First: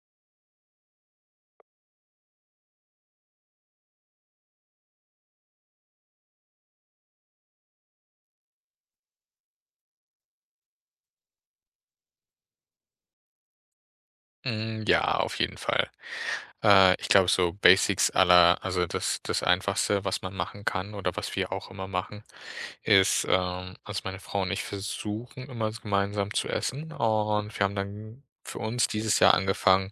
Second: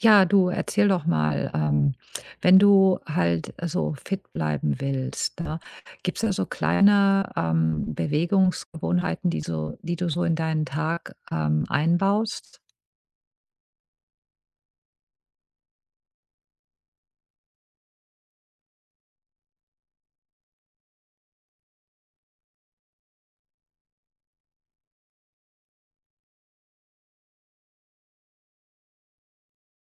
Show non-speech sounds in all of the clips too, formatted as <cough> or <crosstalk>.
Ja, du erzähl doch mal, wenn du halt so fit bleiben willst, ne, gibt's da so kleine, Bewegungsgewohnheiten, die so die du so in deinen Tag, einbaust? Hm, ja, auf jeden Fall. Ich glaube, so Basics aller also das Einfachste, was man machen kann oder was wir auch immer machen, ist, also meine Frau und ich versuchen immer gemeinsam zu essen, und wir haben dann für uns dieses Jahr angefangen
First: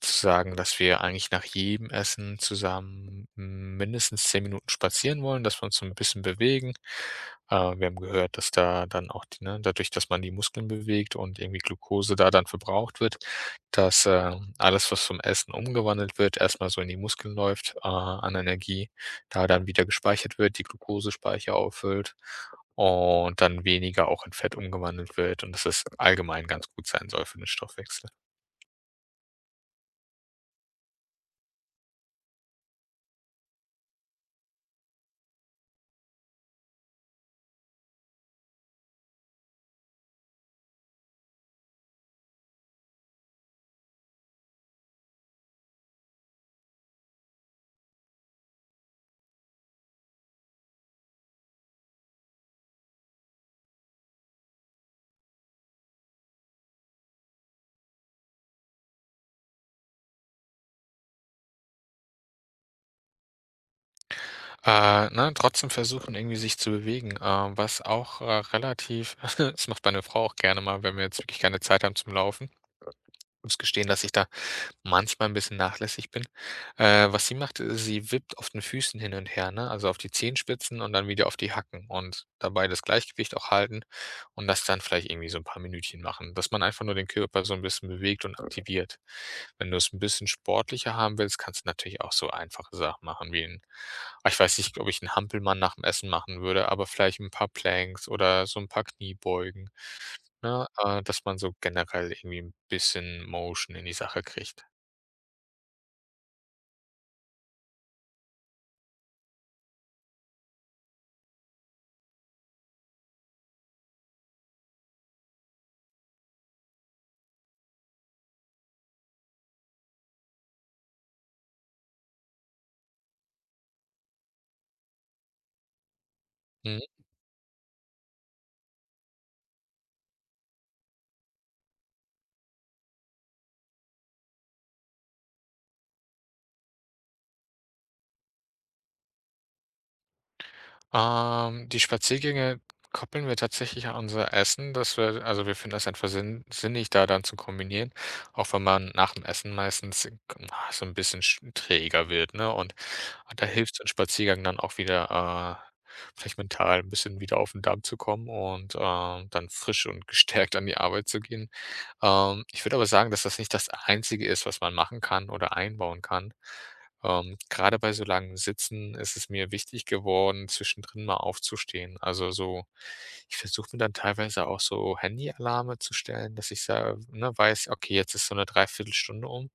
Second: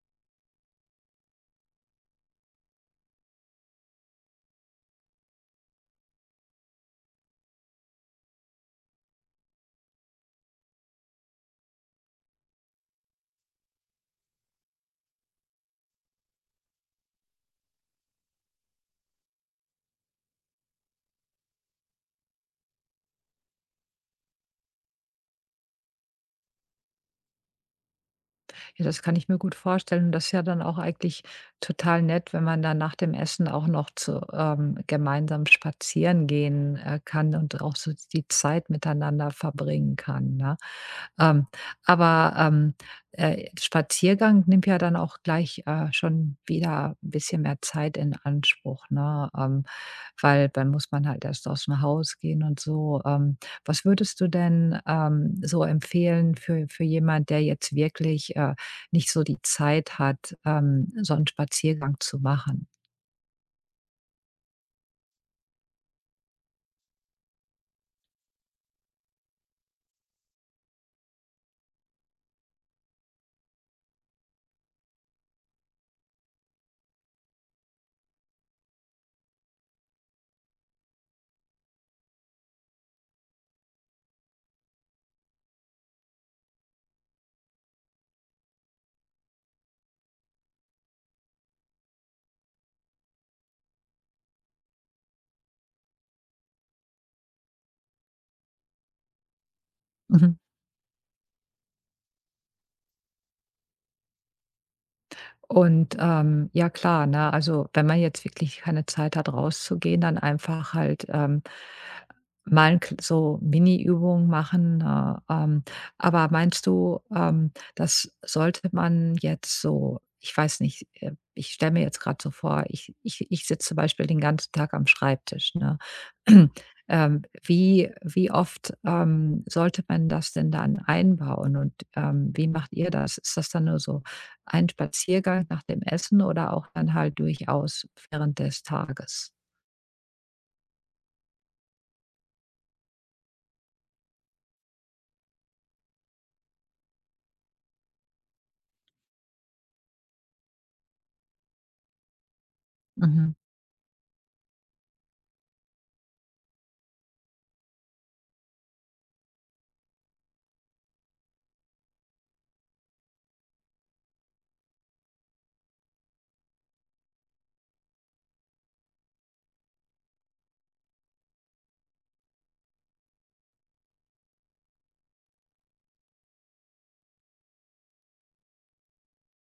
zu sagen, dass wir eigentlich nach jedem Essen zusammen mindestens 10 Minuten spazieren wollen, dass wir uns so ein bisschen bewegen. Wir haben gehört, dass da dann auch die, ne, dadurch, dass man die Muskeln bewegt und irgendwie Glucose da dann verbraucht wird, dass alles, was vom Essen umgewandelt wird, erstmal so in die Muskeln läuft, an Energie, da dann wieder gespeichert wird, die Glukosespeicher auffüllt und dann weniger auch in Fett umgewandelt wird und dass es allgemein ganz gut sein soll für den Stoffwechsel. Ja, das kann ich mir gut vorstellen. Und das ist ja dann auch eigentlich total nett, wenn man dann nach dem Essen auch noch gemeinsam spazieren gehen kann und auch so die Zeit miteinander verbringen kann, ne? Ähm, aber Spaziergang nimmt ja dann auch gleich schon wieder ein bisschen mehr Zeit in Anspruch, ne? Weil dann muss man halt erst aus dem Haus gehen und so. Was würdest du denn so empfehlen für jemand, der jetzt wirklich nicht so die Zeit hat, so einen Spaziergang zu machen. Ne, trotzdem versuchen, irgendwie sich zu bewegen. Was auch, relativ <laughs> das macht meine Frau auch gerne mal, wenn wir jetzt wirklich keine Zeit haben zum Laufen. Muss gestehen, dass ich da manchmal ein bisschen nachlässig bin. Was sie macht, sie wippt auf den Füßen hin und her, ne? Also, auf die Zehenspitzen und dann wieder auf die Hacken und dabei das Gleichgewicht auch halten und das dann vielleicht irgendwie so ein paar Minütchen machen, dass man einfach nur den Körper so ein bisschen bewegt und aktiviert. Wenn du es ein bisschen sportlicher haben willst, kannst du natürlich auch so einfache Sachen machen wie ich weiß nicht, ob ich 'n Hampelmann nach dem Essen machen würde, aber vielleicht ein paar Planks oder so ein paar Kniebeugen, Mhm. ne? Dass man so generell irgendwie ein bisschen Motion in die Sache kriegt. Und, ja klar, ne, also, wenn man jetzt wirklich keine Zeit hat, rauszugehen, dann einfach halt, mal 'n kl so Mini-Übungen machen, ne? Aber meinst du, das sollte man jetzt so Ich weiß nicht, ich stelle mir jetzt gerade so vor, ich sitze zum Beispiel den ganzen Tag am Schreibtisch, ne? <clears throat> Wie oft, sollte man das denn dann einbauen und, wie macht ihr das? Ist das dann nur so ein Spaziergang nach dem Essen oder auch dann halt durchaus während des Tages? Die Spaziergänge koppeln wir tatsächlich an unser Essen, dass wir, also, wir finden das einfach sinnig, da dann zu kombinieren, auch wenn man nach dem Essen meistens so ein bisschen sch träger wird, ne? Und Mhm, da hilft so ein Spaziergang dann auch wieder, vielleicht mental ein bisschen wieder auf den Damm zu kommen und, dann frisch und gestärkt an die Arbeit zu gehen. Ich würde aber sagen, dass das nicht das Einzige ist, was man machen kann oder einbauen kann. Grade bei so langen Sitzen ist es mir wichtig geworden, zwischendrin mal aufzustehen. Also, so ich versuche mir dann teilweise auch so Handyalarme zu stellen, dass ich sa ne, weiß: „Okay, jetzt ist so eine Dreiviertelstunde um.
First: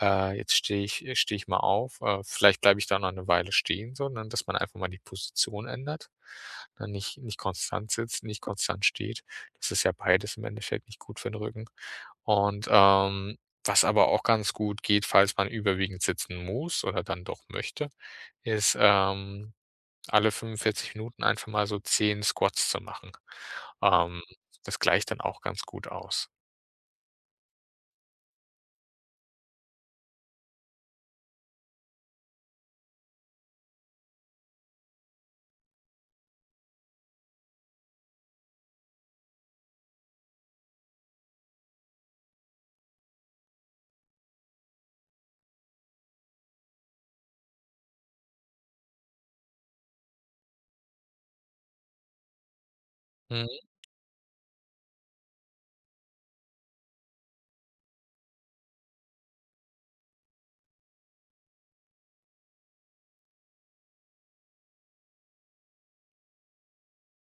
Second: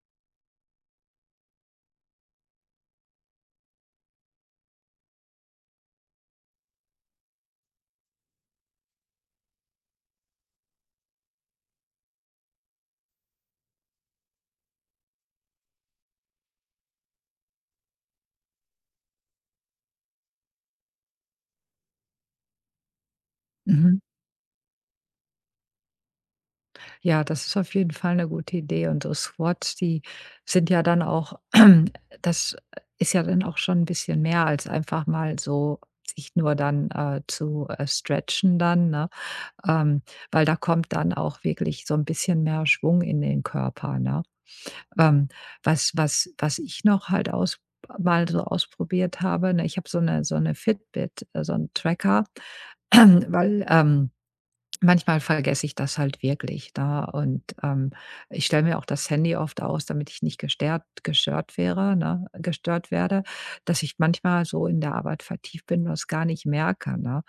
Jetzt stehe ich mal auf.“ Vielleicht bleibe ich da noch eine Weile stehen, sondern dass man einfach mal die Position ändert, ne, nicht konstant sitzt, nicht konstant steht. Das ist ja beides im Endeffekt nicht gut für den Rücken. Und, was aber auch ganz gut geht, falls man überwiegend sitzen muss oder dann doch möchte, ist, alle 45 Minuten einfach mal so 10 Squats zu machen. mhm. Ähm, das gleicht dann auch ganz gut aus. Ja, das ist auf jeden Fall eine gute Idee, und so Squats, die sind ja dann auch <clears throat> das ist ja dann auch schon ein bisschen mehr als einfach mal so sich nur dann, zu stretchen dann, ne? Ähm, weil da kommt dann auch wirklich so ein bisschen mehr Schwung in den Körper, ne? Ähm, was ich noch halt aus mal so ausprobiert habe, ne, ich habe so eine Fitbit, so 'n Tracker, <clears throat> Mhm. weil manchmal vergesse ich das halt wirklich, da. Und ich stelle mir auch das Handy oft aus, damit ich nicht gestört wäre, ne gestört werde, dass ich manchmal so in der Arbeit vertieft bin und das gar nicht merke, ne?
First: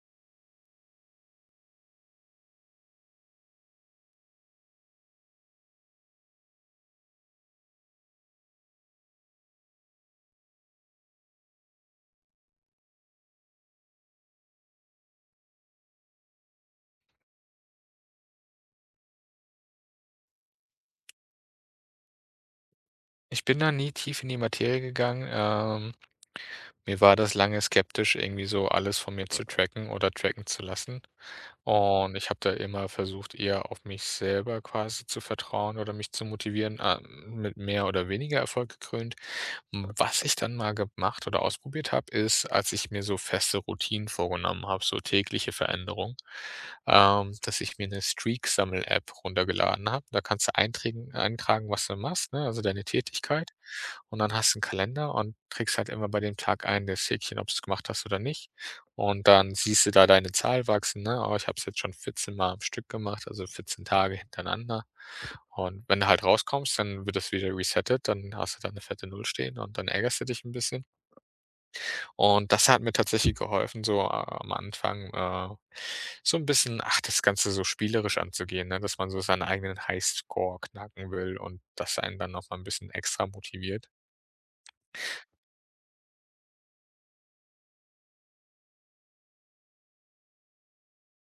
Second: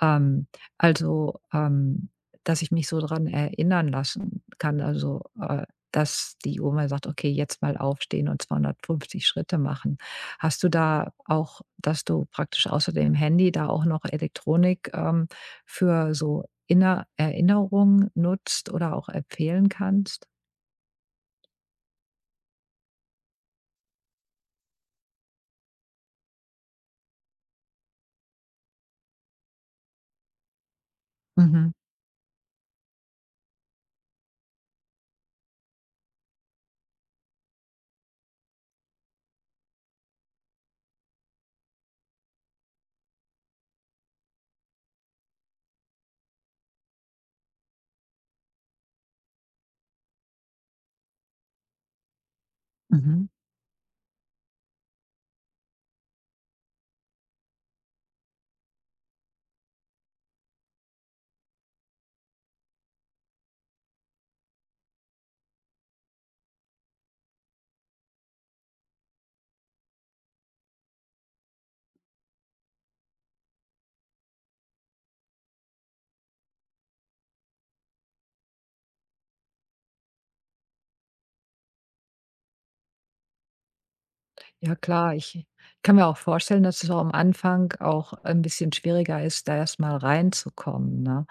Ähm, also, dass ich mich so dran erinnern lassen kann, also, dass die Oma sagt: „Okay, jetzt mal aufstehen und 250 Schritte machen.“ Hast du da auch dass du praktisch außer dem Handy da auch noch Elektronik, für so inner Erinnerungen nutzt oder auch empfehlen kannst? Ich bin da nie tief in die Materie gegangen. Mir war das lange skeptisch, irgendwie so alles von mir zu tracken oder tracken zu lassen. Mhm, Und ich habe da immer versucht, eher auf mich selber quasi zu vertrauen oder mich zu motivieren, mit mehr oder weniger Erfolg gekrönt. Hm, was ich dann mal gemacht oder ausprobiert habe, ist, als ich mir so feste Routinen vorgenommen habe, so tägliche Veränderungen, dass ich mir eine Streak-Sammel-App runtergeladen habe. Da kannst du eintragen, was du machst, ne, also deine mhm. Tätigkeit. Und dann hast du einen Kalender und trägst halt immer bei dem Tag ein, das Häkchen, ob du es gemacht hast oder nicht. Und dann siehst du da deine Zahl wachsen, ne: „Oh, ich habe es jetzt schon 14 Mal am Stück gemacht, also 14 Tage hintereinander.“ Und wenn du halt rauskommst, dann wird das wieder resettet, dann hast du da eine fette Null stehen und dann ärgerst du dich ein bisschen. Und das hat mir tatsächlich geholfen, so a am Anfang, so ein bisschen, ach, das Ganze so spielerisch anzugehen, ne, dass man so seinen eigenen Highscore knacken will und das einen dann noch mal 'n bisschen extra motiviert. Ja klar, ich kann mir auch vorstellen, dass es auch am Anfang auch ein bisschen schwieriger ist, da erst mal reinzukommen, ne?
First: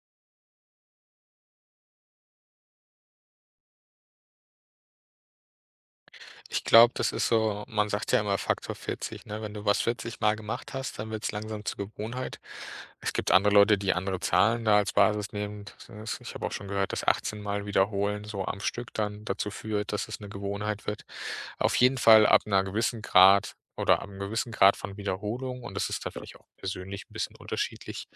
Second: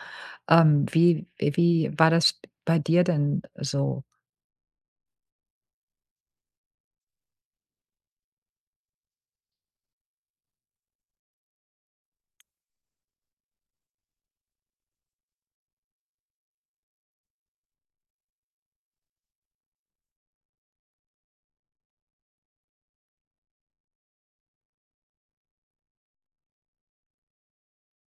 Wie war das bei dir denn so? Ich glaube, das ist so, man sagt ja immer Faktor 40, ne? Wenn du was 40 Mal gemacht hast, dann wird es langsam zur Gewohnheit. Es gibt andere Leute, die andere Zahlen da als Basis nehmen. Das ist, ich habe auch schon gehört, dass 18 Mal Wiederholen so am Stück dann dazu führt, dass es eine Gewohnheit wird. Auf jeden Fall ab 'ner gewissen Grad oder ab 'nem gewissen Grad von Wiederholung, und das ist dann, ja, vielleicht auch persönlich ein bisschen unterschiedlich,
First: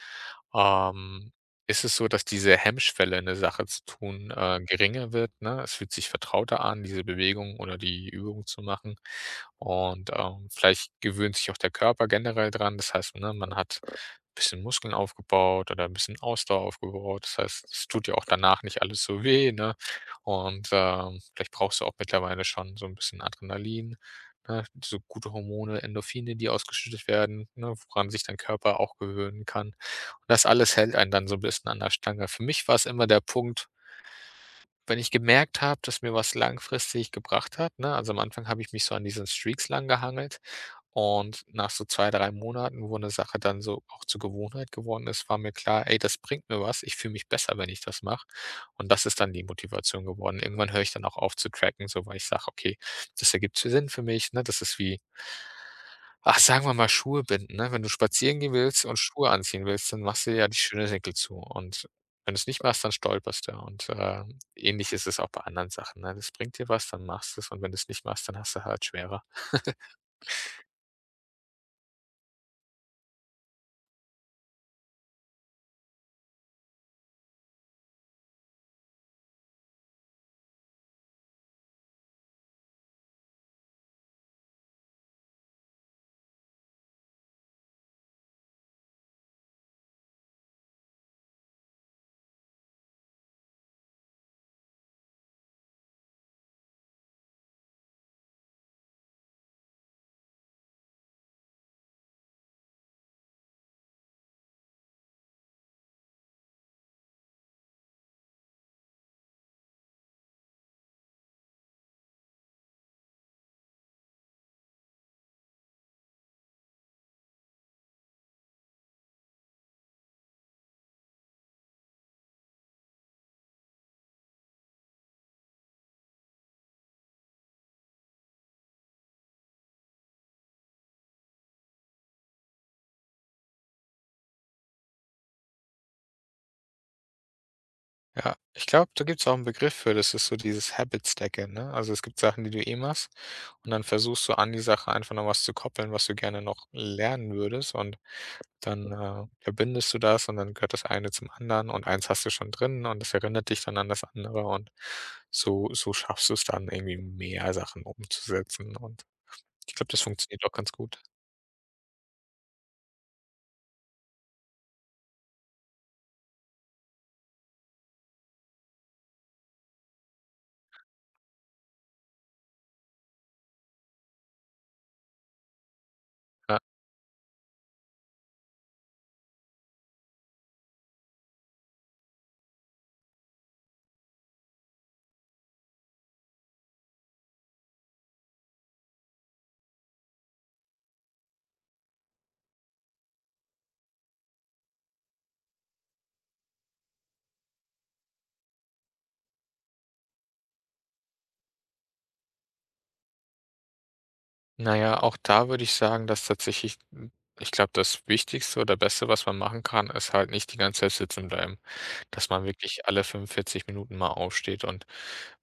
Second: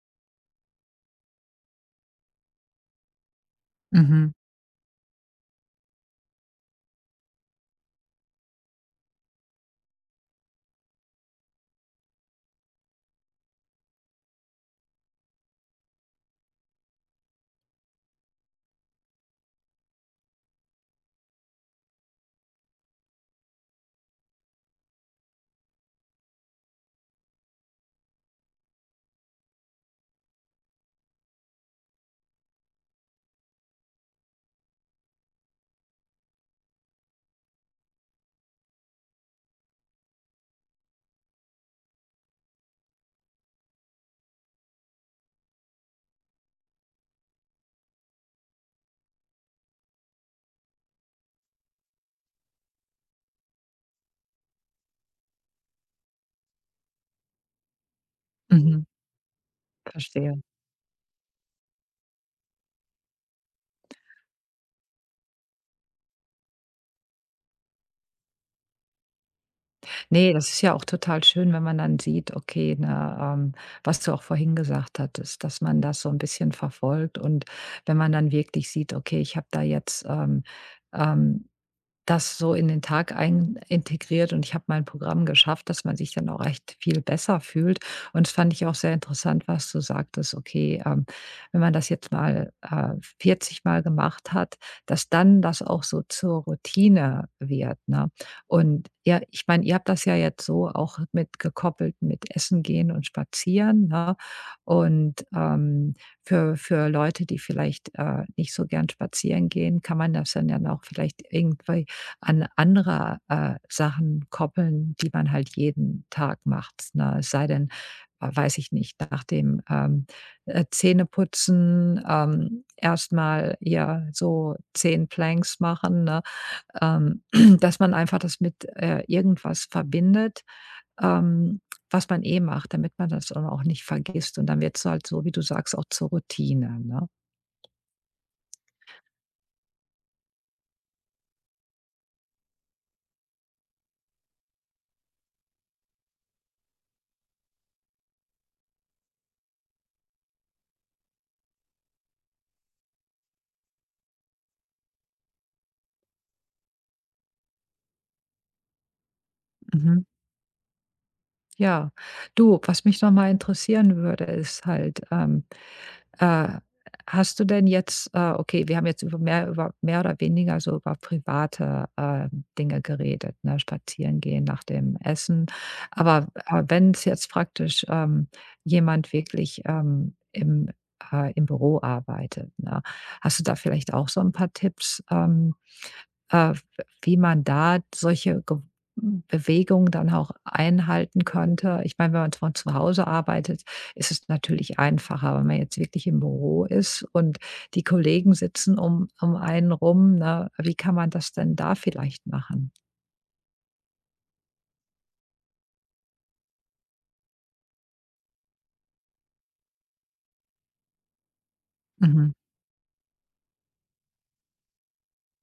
ähm ist es so, dass diese Hemmschwelle, eine Sache zu tun, Mhm, geringer wird, ne? Es fühlt sich vertrauter an, diese Bewegung oder die Übung zu machen. Und, vielleicht gewöhnt sich auch der Körper generell dran. Das heißt, ne, man hat ein bisschen Muskeln aufgebaut oder 'n bisschen Ausdauer aufgebaut. Das heißt, es tut ja auch danach nicht alles so weh, ne? Und, vielleicht brauchst du auch mittlerweile schon so ein bisschen Adrenalin, ne, so gute Hormone, Endorphine, die ausgeschüttet werden, ne, woran sich dein Körper auch gewöhnen kann. Das alles hält einen dann so ein bisschen an der Stange. Für mich war es immer der Punkt, wenn ich gemerkt habe, dass mir was langfristig gebracht hat, ne? Also, am Anfang habe ich mich so an diesen Streaks langgehangelt und nach so 2, 3 Monaten, wo eine Sache dann so auch zur Gewohnheit geworden ist, war mir klar: „Ey, das bringt mir was. Ich fühle mich besser, wenn ich das mache.“ Und das ist dann die Motivation geworden. Irgendwann höre ich dann auch auf zu tracken, so, weil ich sage: „Okay, das ergibt Sinn für mich“, ne? Das ist wie, ach, sagen wir mal, Schuhe binden, ne? Wenn du spazieren gehen mhm, willst und Schuhe anziehen willst, dann machst du dir verstehe. ja die Schnürsenkel zu. Und wenn du's nicht machst, dann stolperst du. Und, ähnlich ist es auch bei anderen Sachen, ne? Das bringt dir was, dann machst du's, und wenn du's nicht machst, dann hast du halt schwerer. <laughs> Ne, das ist ja auch total schön, wenn man dann sieht, okay, ne, was du auch vorhin gesagt hattest, dass man das so ein bisschen verfolgt, und wenn man dann wirklich sieht: „Okay, ich habe da jetzt, ähm“ das so in den Tag ein integriert und ich habe mein Programm geschafft“, dass man sich dann auch echt viel besser fühlt. Und das fand ich auch sehr interessant, was du sagtest, okay, wenn man das jetzt mal 40 Mal gemacht hat, dass dann das auch so zur Routine wird, ne? Und ja, ich meine, ihr habt das ja jetzt so auch mit gekoppelt mit Essen gehen und Spazieren, ne? Und für für Leute, die vielleicht nicht so gern spazieren gehen, kann man das dann ja auch vielleicht irgendwie an andere, Sachen koppeln, die man halt jeden Tag macht, ne? Es sei denn, weiß ich nicht, nach dem, Zähneputzen, erst ja, so 10 Planks machen, ne? Ähm, <clears throat> dass man einfach das mit, irgendwas verbindet, ähm, was man eh macht, damit man das dann auch nicht vergisst. Und dann wird es halt so, wie du sagst, auch zur Routine, ne? Ja, ich glaube, da gibt's auch einen Begriff für. Das ist so dieses Habit Stacking, ne? Also, es gibt Sachen, die du eh machst, und dann versuchst du an die Sache einfach noch was zu koppeln, was du gerne noch lernen würdest, und dann, verbindest du das, und dann gehört das eine zum anderen und eins hast du schon drin und das erinnert dich dann an das andere, und so so schaffst du es dann irgendwie mehr Sachen umzusetzen, und ich glaube, das Mhm. funktioniert auch ganz gut. Ja, du, was mich nochmal interessieren würde, ist halt, äh, hast du denn jetzt, okay, wir haben jetzt über mehr oder weniger so über private, Dinge geredet, ne, spazieren gehen nach dem Essen. Aber, Ja. Wenn es jetzt praktisch, jemand wirklich, im Büro arbeitet, ne? Hast du da vielleicht auch so ein paar Tipps, äh, wie man da solche Bewegungen dann auch einhalten könnte? Ich meine, wenn man von zu Hause arbeitet, ist es natürlich einfacher, wenn man jetzt wirklich im Büro ist und die Kollegen sitzen um einen rum, ne? Wie kann man das denn da vielleicht machen? Na ja, auch da würde ich sagen, dass tatsächlich, ich glaube, das Wichtigste oder Beste, was man machen kann, ist halt nicht die ganze Zeit sitzen bleiben. Dass Mhm, man wirklich alle 45 Minuten mal aufsteht und,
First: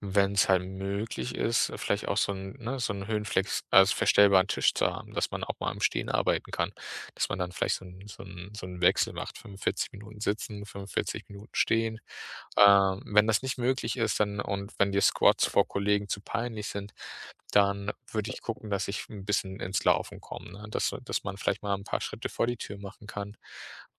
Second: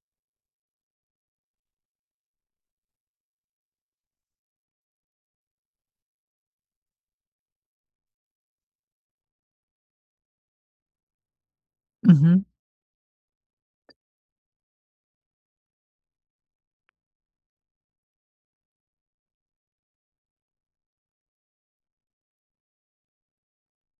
wenn es halt möglich ist, vielleicht auch so 'n Höhenflex, also verstellbaren Tisch zu haben, dass man auch mal im Stehen arbeiten kann, dass man dann vielleicht so 'n Wechsel macht, 45 Minuten sitzen, 45 Minuten stehen. mhm, Wenn das nicht möglich ist, dann, und wenn dir Squats vor Kollegen zu peinlich sind, dann würde ich gucken, dass ich ein bisschen ins Laufen komme, ne? Dass man vielleicht mal ein paar Schritte vor die Tür machen kann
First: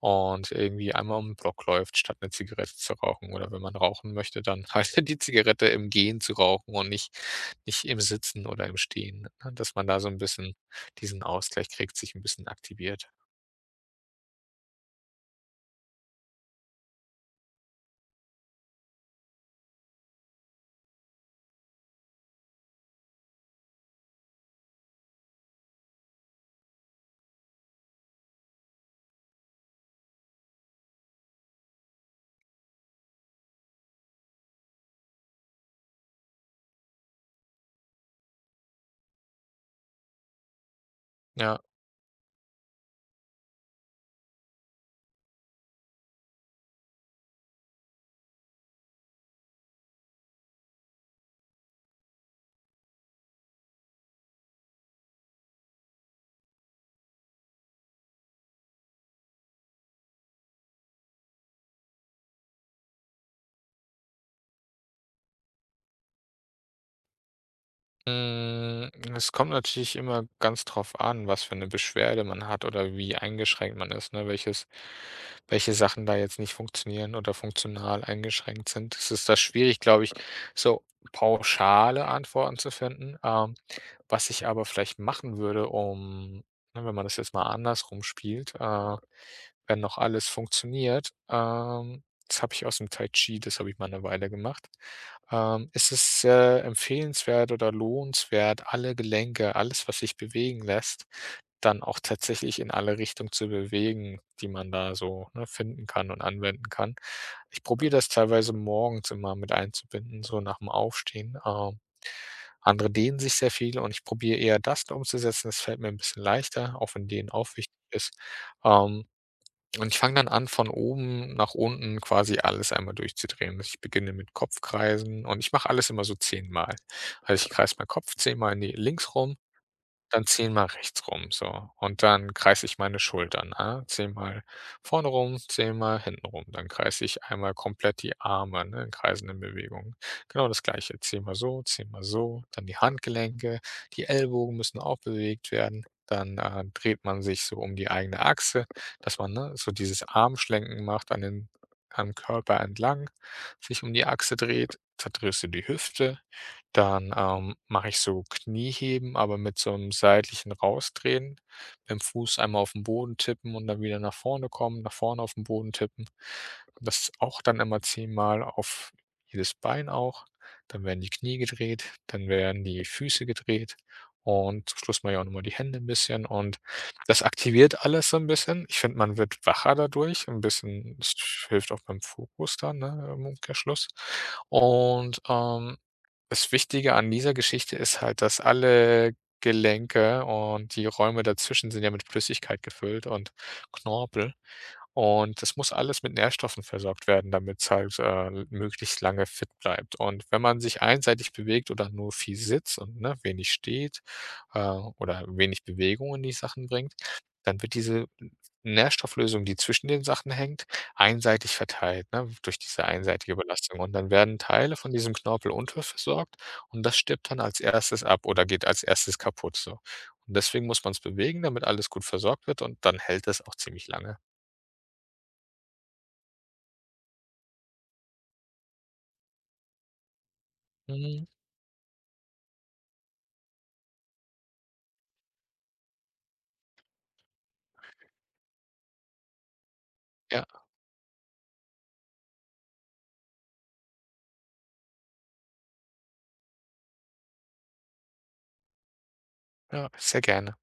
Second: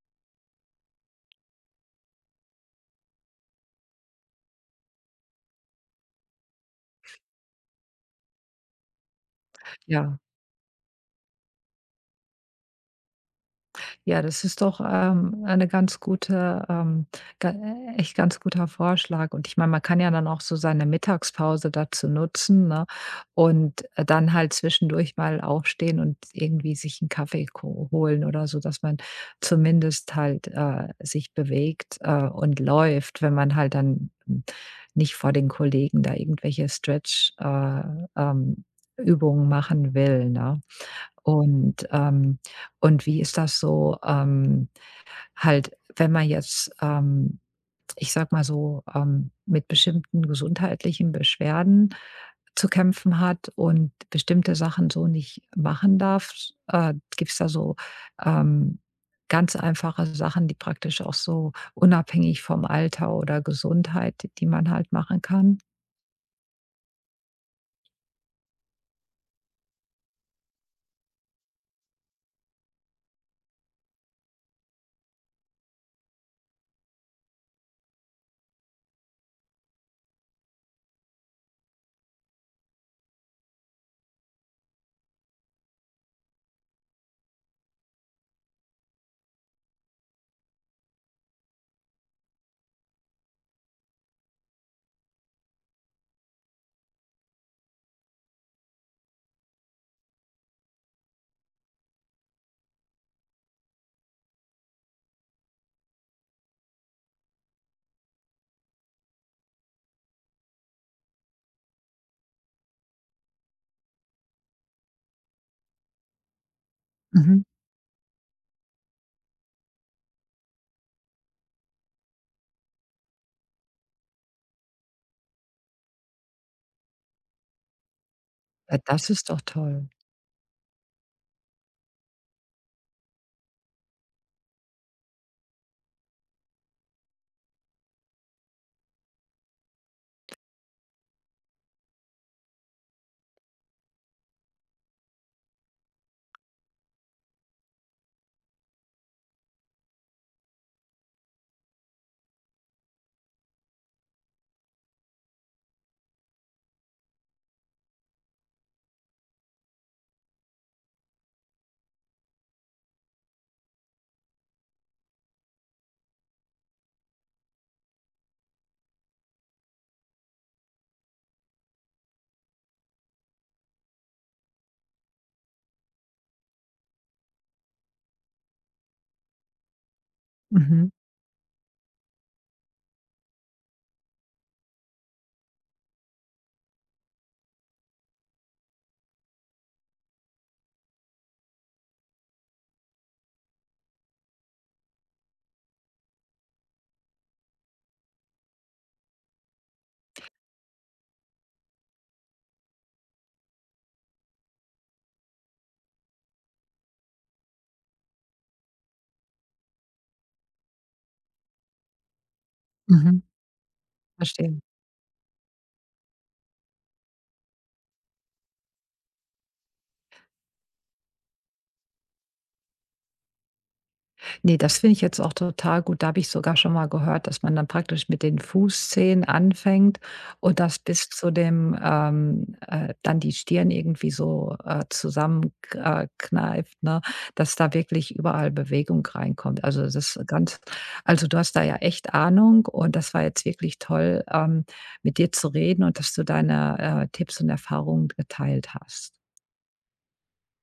und irgendwie einmal um den Block läuft, statt eine Zigarette zu rauchen. Oder wenn man rauchen möchte, dann <laughs> halt die Zigarette im Gehen zu rauchen und nicht im Sitzen oder im Stehen, ne? Dass man da so ein ja. bisschen diesen Ausgleich kriegt, sich ein bisschen aktiviert. Ja, das ist doch, eine ganz gute, ga echt ganz guter Vorschlag. Und ich meine, man kann ja dann auch so seine Mittagspause dazu nutzen, ne, und, dann halt zwischendurch mal aufstehen und irgendwie sich einen Kaffee ko holen oder so, dass man zumindest halt, sich bewegt, und läuft, wenn man halt dann, nicht vor den Kollegen da irgendwelche Stretch, ähm, Übungen machen will, ne? Ja. Und und wie ist das so, halt, wenn man jetzt, ich sag mal so, mit bestimmten gesundheitlichen Beschwerden zu kämpfen hat und bestimmte Sachen so nicht machen darf, gibt's da so, ähm, ganz einfache Sachen, die praktisch auch so unabhängig vom Alter oder Gesundheit, die man halt machen kann? Hm, es kommt natürlich immer ganz drauf an, was für eine Beschwerde man hat oder wie eingeschränkt man ist, ne? Welche Sachen da jetzt nicht funktionieren oder funktional eingeschränkt sind. Es ist da schwierig, glaube ich, so pauschale Antworten zu finden. Was ich aber vielleicht machen würde, um, ne, wenn man das jetzt mal andersrum spielt, wenn noch alles funktioniert, das habe ich aus dem Tai Chi, das habe ich mal eine Weile gemacht. Es ist, empfehlenswert oder lohnenswert, alle Gelenke, alles, was sich bewegen lässt, dann auch tatsächlich in alle Richtungen zu bewegen, die man da so, ne, finden kann und anwenden kann. Ich probiere das teilweise morgens immer mit einzubinden, so nach dem Aufstehen. Andere dehnen sich sehr viel und ich probiere eher das umzusetzen. Das fällt mir ein bisschen leichter, auch wenn Dehnen Mhm. auch wichtig ist. Ähm und ich fange dann an, von oben nach unten quasi alles einmal durchzudrehen. Also, ich beginne mit Kopfkreisen und ich mache alles immer so zehnmal. Also, ich kreise meinen Kopf zehnmal in die Ja, das links ist rum, doch toll. dann zehnmal rechts rum so, und dann kreise ich meine Schultern, ne? Zehnmal vorne rum, zehnmal hinten rum. Dann kreise ich einmal komplett die Arme, ne, in kreisenden Bewegungen. Genau das Gleiche, zehnmal so, dann die Handgelenke, die Ellbogen müssen auch bewegt werden. Dann, dreht man sich so um die eigene Achse, dass man, ne, so dieses Armschlenken macht an den am Körper entlang, sich um die Achse dreht. Verdrehst du die Hüfte. Dann, mache ich so Knieheben, aber mit so einem seitlichen Rausdrehen, mit'm Fuß einmal auf'n Boden tippen und dann wieder nach vorne kommen, nach vorne auf'n Boden tippen. Das auch dann immer zehnmal auf jedes Bein auch. Dann werden die Knie gedreht, dann werden die Füße gedreht und zum Schluss mache ich auch noch mal die Hände ein bisschen, und das aktiviert alles so ein bisschen. Ich finde, man wird wacher dadurch. Ein Mhm, bisschen, es hilft auch beim Fokus dann, ne, im Umkehrschluss, und das Wichtige an dieser Geschichte ist halt, dass alle Gelenke und die Räume dazwischen sind ja mit Flüssigkeit gefüllt und Knorpel. Und das muss alles mit Nährstoffen versorgt werden, damit es halt, möglichst lange fit bleibt. Und wenn man sich einseitig bewegt oder nur viel sitzt und, ne, wenig steht, äh, oder wenig Bewegung in die Sachen bringt, dann wird diese Nährstofflösung, die zwischen den Sachen hängt, einseitig verteilt, ne, durch diese Mhm. einseitige Belastung. Und dann werden Verstehe. Teile von diesem Knorpel unterversorgt, und das stirbt dann als Erstes ab oder geht als Erstes kaputt, so. Und deswegen muss man es bewegen, damit alles gut versorgt wird und dann hält es auch ziemlich lange. Ne, das finde ich jetzt auch total gut. Da habe ich sogar schon mal gehört, dass man dann praktisch mit den Fußzehen anfängt und das bis Mhm. zu dem dann die Stirn irgendwie so, zusammen kneift, ne, dass da wirklich überall Bewegung reinkommt. Also, das ist Ja, ganz also, du hast da ja echt Ahnung und das war jetzt wirklich toll, mit dir zu reden und dass du deine, Tipps und Erfahrungen geteilt hast. ja, sehr gerne.